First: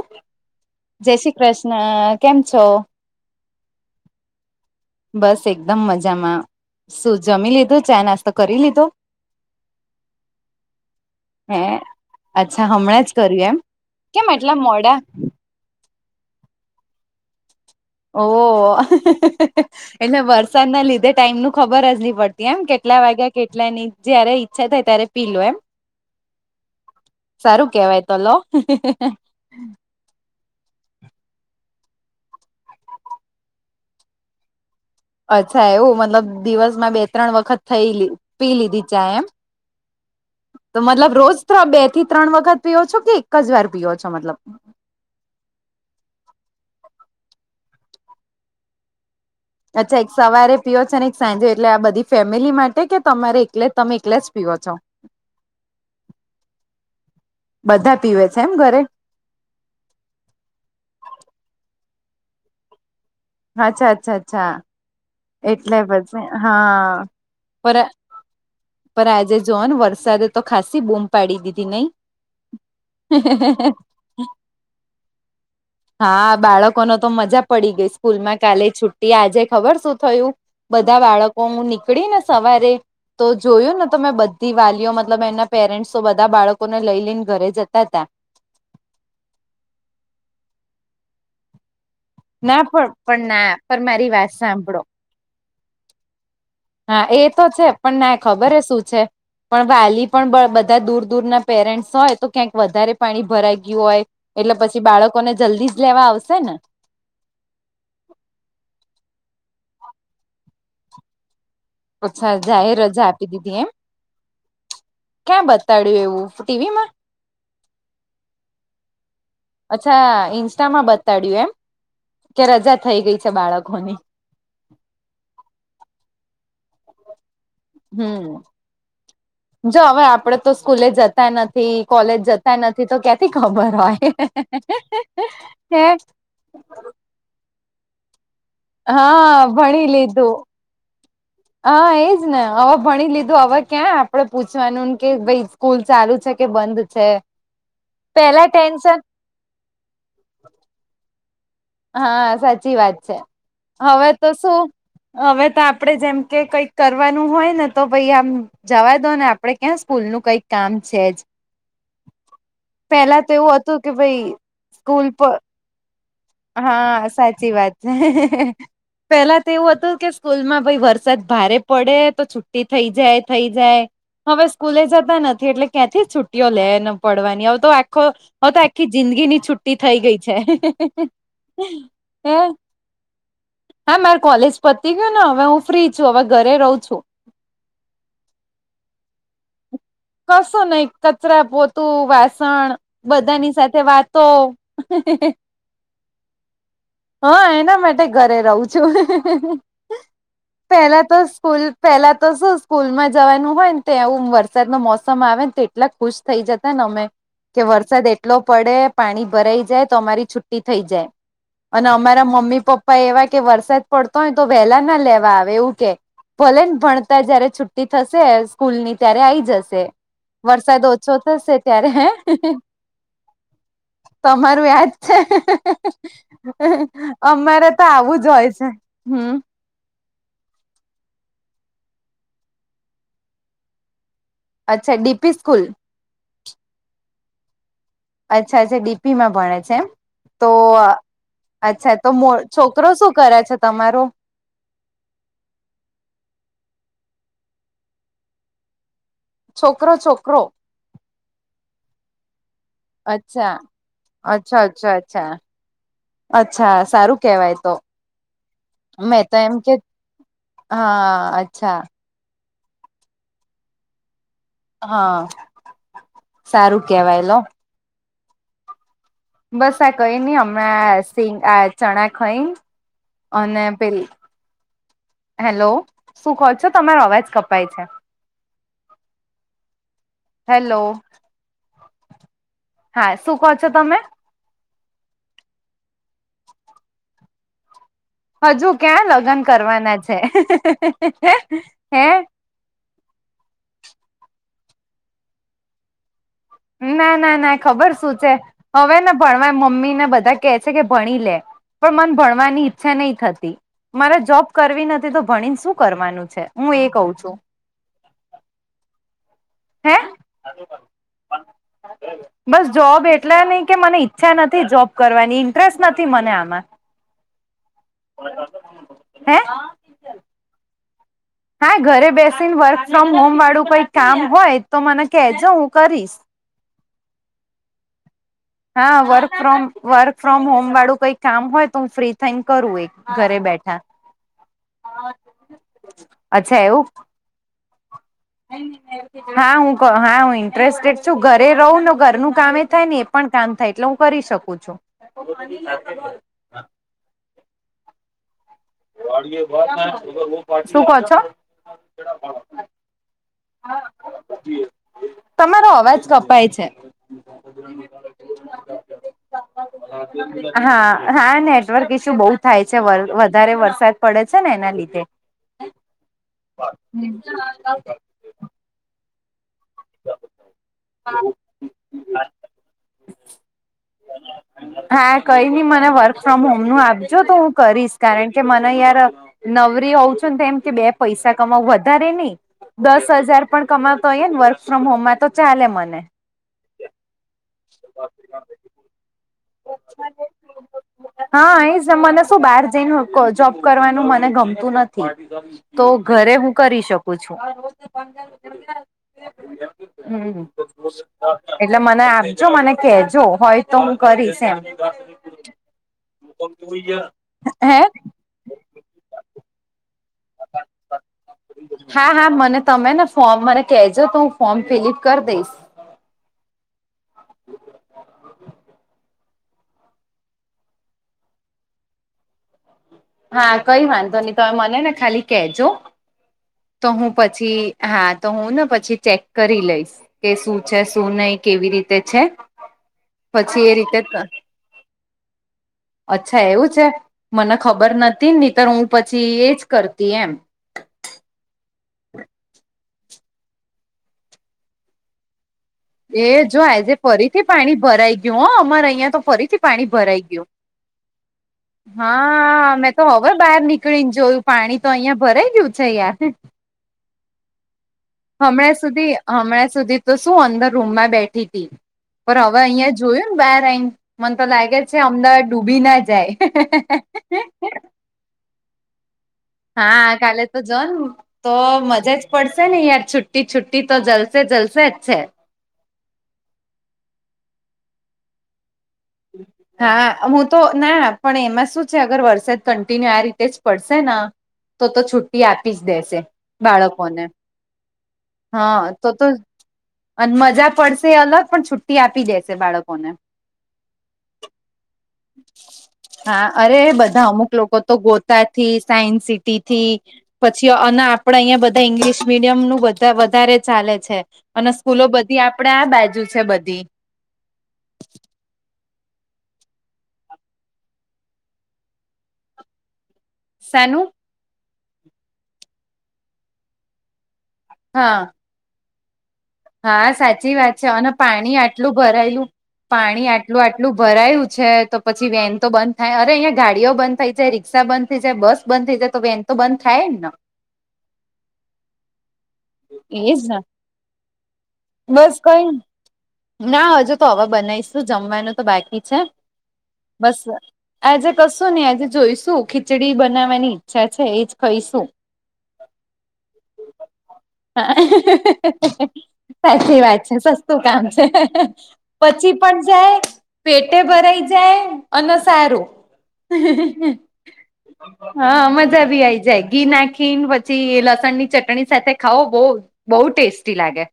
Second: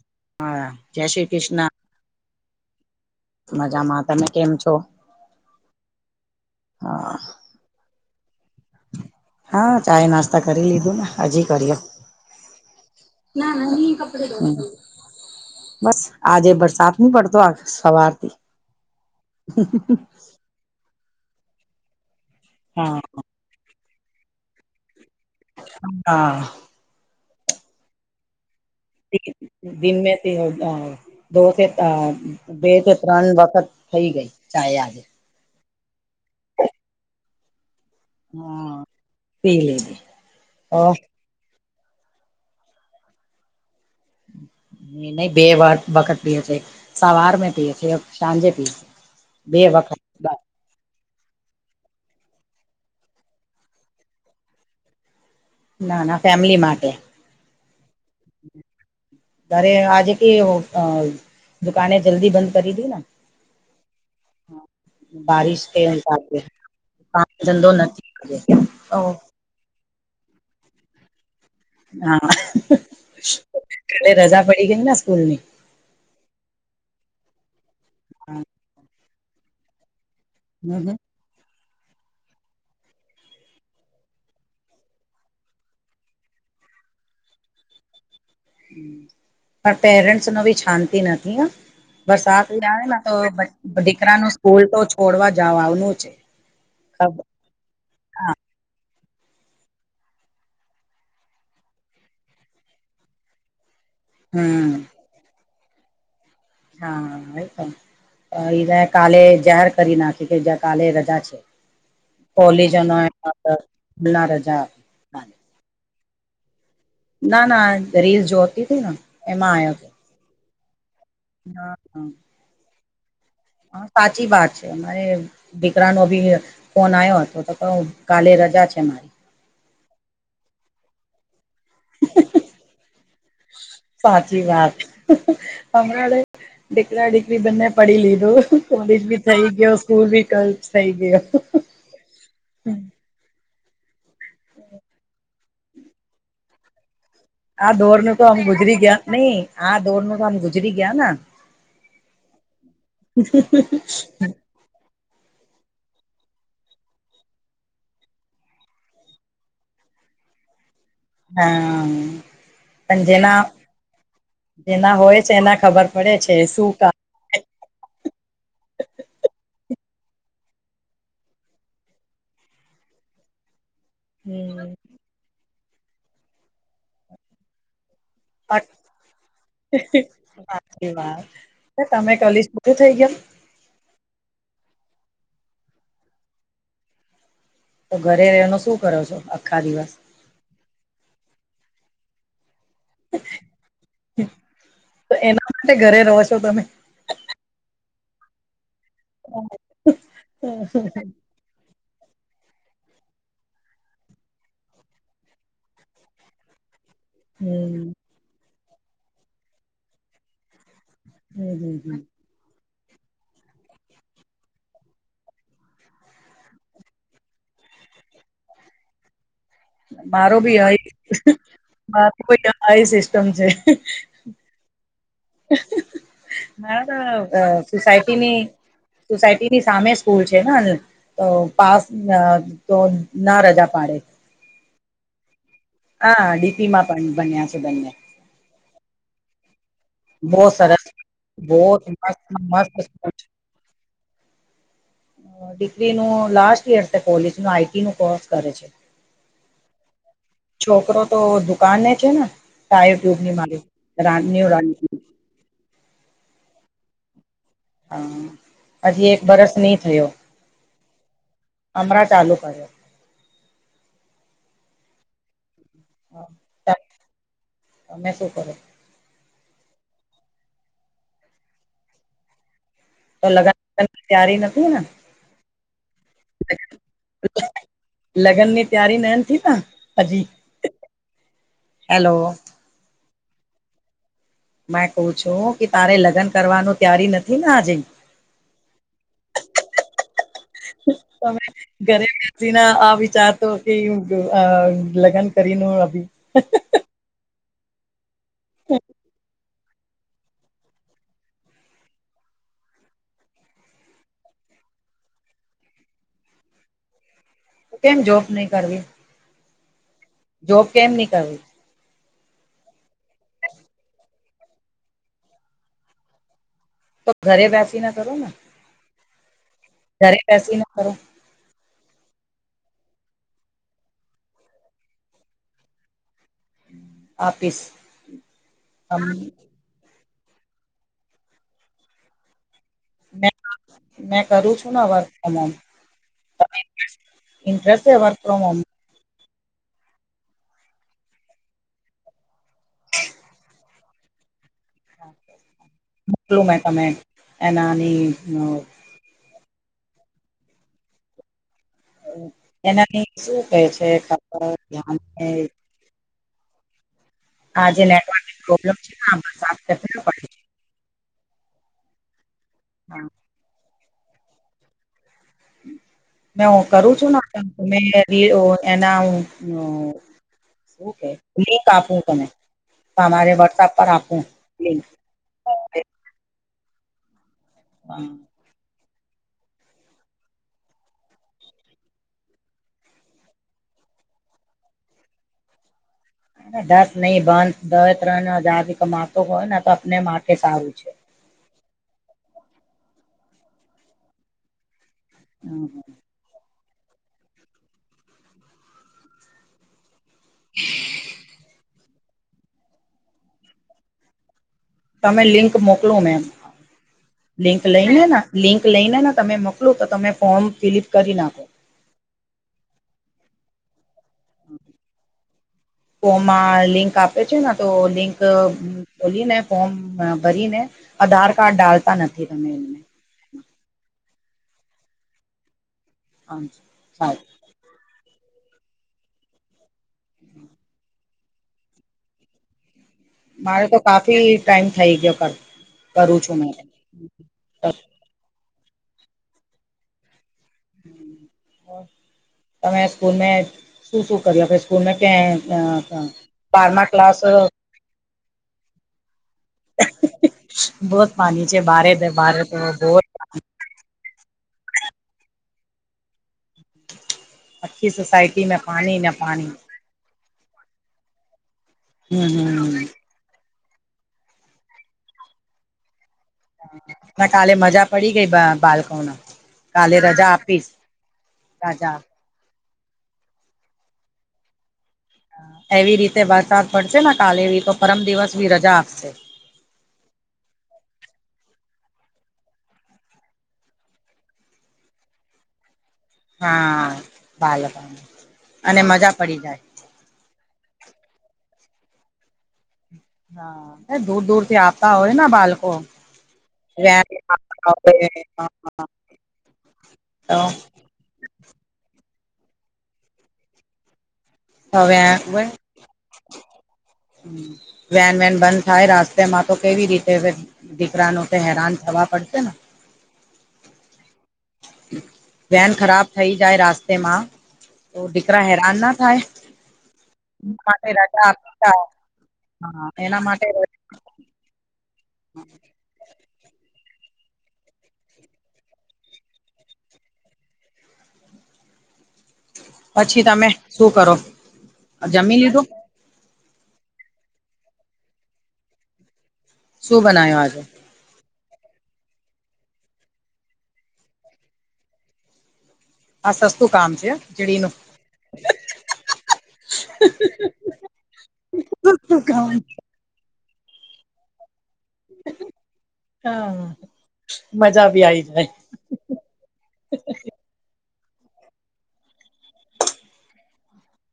ઓ જય શ્રી કૃષ્ણ કેમ છો? મજામાં તમે કેમ છો? બસ એકદમ મજામાં હા શું જમી લીધું ચાાય નાસ્તો કરી લીધો હા ચાય નાસ્તા કરી લીધું ને હજી હે કર્યો અચ્છા હમણાં જ કર્યું એમ કેમ એટલા મોડા બસ આજે બરસાદ નની પડતો અ ઓ [unintelligible] એટલે વરસાદ ના લીધે ટાઈમ નું ખબર જ નહી પડતી એમ કેટલા વાગ્યા કેટલા ની જયારે ઈચ્છા થાય ત્યારે પી લો એમ હા સારું કેવાય તો લો દિ મેથી [unintelligible] દો બે ત્રણ વખત થઈ ગઈ ચાયા અચ્છા એવું મતલબ દિવસમાં બે ત્રણ વખત થયેલી પી હા લીધી ચા એમ પી લીધી તો મતલબ રોજ બે થી ત્રણ વખત પીઓ છો કે એક જ વાર પીઓ છો મતલબ ન બે વ વખત પી અચે સાવાર મે પી અચે સાંજે પી સાંજે અચ્છા સવારે પીઓ છો ને એક સાંજે એટલે આ બધી ફેમિલી માટે કે તમારેલે તમે એલે જ પીઓ છો? ના ના ફેમિલી માટે બધા પીવે છે એમ ઘરે તારે આજે ક દુકાને જલ્દી બંધ કરી દી ને અચ્છા અચ્છા અચ્છા બારિશ એટલે કે બધ હિસાબે હા કામ ધંધો નથી કર્યો પર આજે જોન વરસાદ તો ખાસી બુમ પાડી દીધી નહી હા કાલે [unintelligible] રજા પડી ગઈ ને સ્કૂલની હા બાળકો ન તો મજા પડી ગઈ સ્કૂલમાં કાલે છુટ્ટી આજે ખબર સુું થયું હમ બધા બાળકો હું નીકળીને સવારે તો જોયું ને તો મેં બધી વાલીઓ મતલબ એના પેરેન્ટ્સો બધા બાળકોને લઈ લઈને ઘરે જતા હતા પણ પેરેન્ટ્સ નો બી શાંતિ નથી હ. વરસાદ ના પણ આવે તો પણ ના પણ મારી વાત દીકરાનું સ્કૂલ સાંભળો તો છોડવા જઓ આવનું છે. હા એ તો છે પણ ના એ ખબર હ શું છે. પણ વાલી પણ બધા દૂર દૂરના પેરેન્ટ્સ હોય તો ક્યાંક વધારે પાણી ભરાઈ ગયું હોય એટલે હમ પછી બાળકોને જલ્દી જ લેવા આવશે ને. હા વેલકમ એ કાલે જાહેર કરી નાખ્યું કે કાલે રજા છે. અચ્છા જાહેર પોલીજનો રજા આપી દીધી એમ રજા [unintelligible] ક્યાં બતાડ્યું એવું ટીવી માં? ના ના રીલ જોતી હતી ને એમાં આયા અચ્છા ઇસ્ટ બતાડ્યું એમ હા કે રજા થઈ ગઈ છે હા બાળકોની સાચી વાત છે મારે દીકરાનો બી ફોન આવ્યો હતો તો કહું કાલે હમ રજા છે માર જો હવે આપડે તો સ્કૂલે જ તા નથી કોલેજ જતા નથી તો ક્યાંથી ખબર હોય સાચી વાત [unintelligible] હમણાં [unintelligible] દીકરા દીકરી બંને પડી લીધું કોલેજ ભી હા થઈ ગયો ભણી સ્કૂલ ભી લીધું કર સહી ગયો હા એજ ને હવે ભણી લીધું હવે ક્યાં આપ આપડે પૂછવાનુંને કે ભાઈ સ્કૂલ ચાલુ છે કે બંધ છે. આ દોડ નું તો આમ પેલા ગુજરી ટેન્શન ગયા નહી આ દોડ ન તો આમ ગુજરી ગયા- હા સાચી વાત છે હવે તો શું? હવે તો આપડે જેમ કે કઈક કરવાનું હોય ને તો પાઈ આમ- જવાય દો ને આપણે ક્યાં સ્કૂલ નું કઈક- કામ છે જ? હા પણ પેલા તો જેના એવું હતું કે ભાઈ જેના સ્કૂલ હોય પર છે એના ખબર પડે છે. શું કામ હા સાચી વાત છે. પેલા તો એવું હતું કે સ્કૂલમાં ભાઈ વરસાદ ભારે પડે તો છુટી થઈ જાય થઈ જાય- હવે હમ સ્કૂલે જતા નથી એટલે ક્યાંથી જ છુટ્ટીઓ લે પડવાની હવે તો આખો- હ તો આખી જિંદગી ની છુટ્ટી થઇ ગઈ છે. એ વાત તમે હે કલી પરું થઇ ગય. હા મારે કોલેજ પતી ગય ને હવે હું ફ્રી છું હવે ઘરે રહું છું. તો ઘરે રહેનો શું કરો છો આખા દિવસ- કસો નહી કચરા પોતું વાસણ- બધાની સાથે વાતો- તો એના માટે ઘરે રહો છો તમે હા એના માટે ઘરે રહું છું પેલા તો- સ્કૂલ પેલા તો શું સ્કૂલ માં જવાનું હોય ને ત્યાં ઉંમવર- વરસાદ નો મોસમ આવે ને તો એટલા ખુશ થઈ જતા ને અમે કે હમ વરસાદ એટ- ટ પડે પાણી ભરાઈ જાય તો અમારી છૂટી થઈ જાય હમ હમ અને હમ અ- રા મમ્મી પપ્પા એવા કે વરસાદ પડતો હોય તો વહેલા ના લેવા આવે એવું કે- ભલે ને ભણતા જયારે છુટ્ટી થશે સ્કૂલ ની ત્યારે આવીઈ- મારો ભી ત્યારે હે મારો સિસ્ટમ છે. તમારું યાદ છે મારા તો અમારે તો આવું જ સોસાયટીની હોય છે હમ સોસાયટીની- સામે સ્કૂલ છે ને તો પાસ તો ના રજા પાડે- અચ્છા ડીપી સ્કૂલ. હા ડીપી માં પણ બન્યા છે બંને- અચ્છા અચ્છા ડીપી માં ભણે છે એમ- બહુ તો સરસ બહુ અચ્છા તો મસ્ત મો મસ્ત છોકરો સ્કૂલ શું કરે છે તમારો- ડિગ્રી નું લાસ્ટ યર તે કોલેજ ન આઈટી નું કોર્સ કરે છે. છોકરો છોકરો- છોકરો તો દુકાનને છે ને ટાય ટ્યુબ ની મારી રા રા અચછા અચ્છા સારું કેવાય તો- હા હજી એક મેં તો બરસ એમ કે નહી થયો- હા અચ્છા અમરા તાલુકા છે. હા સારું કેવાય તો - તમે શું કરો? બસ આ કઈ નને હમણાં સિ આ ચણા ખઈ- તો અને લગનની પેલી તૈયારી નથી ને હેલો શું કો છો તમારો અવાજ કપાય છે. લગનની તૈયારી ન નથી ત હજી- હેલો- હેલો - હા શું કહો છો તમે? મે કું છું કે તારે લગ્ન કરવાનું ત્યારી નથી ને આજે હજુ ક્યાં લગ્ન કરવાના છે હે ના આ વિચાર તો કે લગ્ન કરી ન અભી ના ના ના ખબર સુું છે હવે ને ભણવા મમ્મીને બધા કે છે કે ભણી લે? પણ મન ભણવાની ઈચ્છા નહી થતી? મારે જોબ કરવી નથી તો ભણીને શું કરવાનું છે હું એ કઉ છું? તો કેમ જોબ નહી કરવી? હે? જોબ કેમ નહી [inaudible] બસ જોબ એટલા નહ કે મને ઈચ્છા નથી જોબ કરવાની ઇન્ટરેસ્ટ નથી મને આમાં. તો ઘરે બેસી ના કરો ને, હે ઘરે બેસી ને કરો. હા ઘરે બેસીને વર્ક ફ્રોમ હોમ વાળું કોઈ કામ હોય તો મને કહેજો હું કરીશ. આપીશ હા અમ work from work from home વાળું કઈ કામ હોય તો હું ફ્રી થઈને કરું એક. મેં ઘરે બેઠા. મેં કરું છું ને વર્ક ફ્રોમ છે એવું? ઇન્ટ્રેરસ્ટે વર્ક ફોમ હોમ. [inaudible] હા હું હા હું ઇન્ટરેસ્ટેડ છું ઘરે રહું ને ઘરનું કામ થાય ને એ પણ કામ થાય એટલે હું કરી શકુ છુ. એટલું મે તમે એનાની શું કો છો? એનાની શું કહે છે કપ ધને? તારો અવાજ કપાય છે. આજે નેટવર્ક ની પ્રોબ્લેમ છેન [inaudible] હા હા નેટવર્ક ઈશુ બહુ થાય છે. [unintelligible] વધારે વરસાદ પડે છે ને એના લીધે. મે હું કરું છું [unintelligible] એના હું. લિક આપું તમે, તમારે વોટ્સપ પર આપું. લિંક હા કઈ નહી મને વર્ક ફ્રોમ હોમ નું આપજો તો હું કરીશ. હા કારણ કે મને યાર નવરી હોઉં છું ને એમ કે બે પૈસા કમાવ વધારે નહી. દસ હજાર પણ કમાતો હોય ને વર્ક ફ્રોમ હોમમાં તો ચાલે મને. દસ નહી બંધ બે ત્રણજ કમાતો હોય ને તો આપને માટે સારું છે. હા એ મને શું બહાર જઈને જોબ કરવાનું મને ગમતું નથી તો ઘરે હું કરી શકું છું. હમ્મ, એટલે મને આપજો મને કેજો હોય તો હું કરીશ એમ. તમે લિંક મોકલુ મે, લિંક હે લઈને ના? લિંક લઈને ને તમે મોકલો તો તમે ફોર્મ ફિલઅપ કરી નાખો. હા હા મને તમે ને ફોર્મ મને કજો તો હું ફોર્મ ફિલઅપ કરી દઈશ. ફોમાં લિંક આપે છે ને તો લિંક બોલી ને ફોર્મ ભરીને અધાર કાર્ડ ડાલતા નથી તમે એ. હા કઈ વાંધો નહી તમે મને ને ખાલી કહેજો, આમ તો હું સારું પછી હા તો હું ને પછી ચેક કરી લઈશ. કે શું છે, શું નહી, કેવી રીતે છે. પછી મારે એ તો રીતે કાફી ટાઈમ થઈ ગયો કરતા. અચ્છા એવું છે, મને ખબર નથી નીતર હું પછી એજ કરતી એમ. હ હ તમે સ્કૂલ મે શું શું કર્યું કે સ્કૂલમાં ક્યાં હતા? એ જો આજે ફરીથી પાણી ભરાઈ ગયું હો અમારે અહિયાં તો ફરીથી પાણી ભરાઈ ગયું, હા મે તો ખબર બહાર નીકળીને જોયું પાણી તો અહિયાં ભરાઈ ગયું છે યાર. [unintelligible] હમણાં પાણી ને સુધી પાણી હમણાં સુધી તો શું અંદર રૂમમાં બેઠી હતી હમ પણ હવે હમ અહિયાં જોયું બાર આવીન મને તો લાગે છે અમદાવાદ ડૂબી ના જાય. ના કાલે મજા પડી ગઈ બા બાળકોને. હા રજા કાલે તો આપીશ જન તો રજા મજા જ પડશે નિ યાર છુટી છુ્ટી તો જલસે જલસે છે. એવી રીતે વરસાદ પડશે કાલે એવી તો પરમ દિવસ બી રજા આપશે. હા હું તો ના પણ એમાં શું છે, અગર વરસાદ કન્ટિન્યુ આ રીતે જ પડશે ના તો તો છુટ્ટી આપી જ દેશે હા બાળકોને બાલકને હા અને તો મજા તો પડી જાય અને મજા પડશે અલગ પણ છુટ્ટી આપી દેશે બાળકોને હા એ દૂર દૂર થી આવતા હોય બાલકો હા અરે બધા અમુક લોકો તો ગોતા થી સાયન્સ સિટી થી પછી અના આપડે અહિયાં બધા ઈંગ્લિશ મીડિયમનું બધા વધારે ચાલે છે. અને સ્કૂલો બધી આપણેે આ બાજુ છે, બધી વેન વેન બંધ થાય રાસ્તેમાં તો કેવી રીતે હવે દીકરાનો તો હેરાન થવા પડશે ને શેનું? વેન ખરાબ થઈ જાય રાસ્તેમાં તો હા દીકરા હે રાન ના થાય. હા સાચી વાત છે, માટે અને રજા પાણી આપતા આટલું ભરાયેલું હા એના પાણી માટે આટલું આ ટલું ભરાયું છે, તો પછી વેન તો બં થાય અરે અહીંયા ગાડીઓ બંધ થઈ જાય રિક્ષા બંધ થઈ જાય બસ બંધ થઈ જાય તો વેન તો બંધ થાય ન પછી એજ તમે ને શું કરો બસ જમી કઈ લીધું ના હજુ તો હવે બનાવીશું જમવાનું તો બાકી છે, શું બસ બનાવ્યું આજે આજે કશો ને આજે જોઈશું ખીચડી બનાવવાની ઈચ્છા છે, એજ ખઈશું આ સસ્તું કામ છે. ખીચડીનું [inaudible] સાચી વાત છે, સસ્તું કામ છે, પછી પણ જાય પેટેે ભરાઈ જાય અને સારું હા મજા બી આઈ જાય હા મજા ભી આઈ જાય ઘી નાખીન પછી એ લસણ ની ચટણી સાથે ખાવો બો બહુ ટેસ્ટી લાગે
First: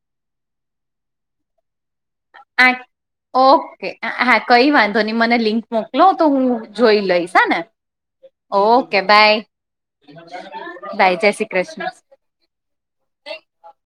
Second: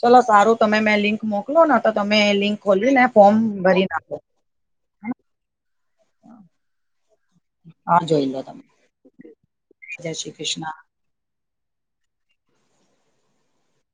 ચલો સારું તમે મેં લિંક મોકલો ને તો તમે લિંક આ ખોલીને ફોર્મ ઓકે ભરી નાખો હા કઈ વાંધો નહી મને લિંક મો કલો તો હું જોઈ લઈશ હને હા જોઈ લો તમે ઓકે બાય જય શ્રી કૃષ્ણ બાઈ જય શ્રી કૃષ્ણ.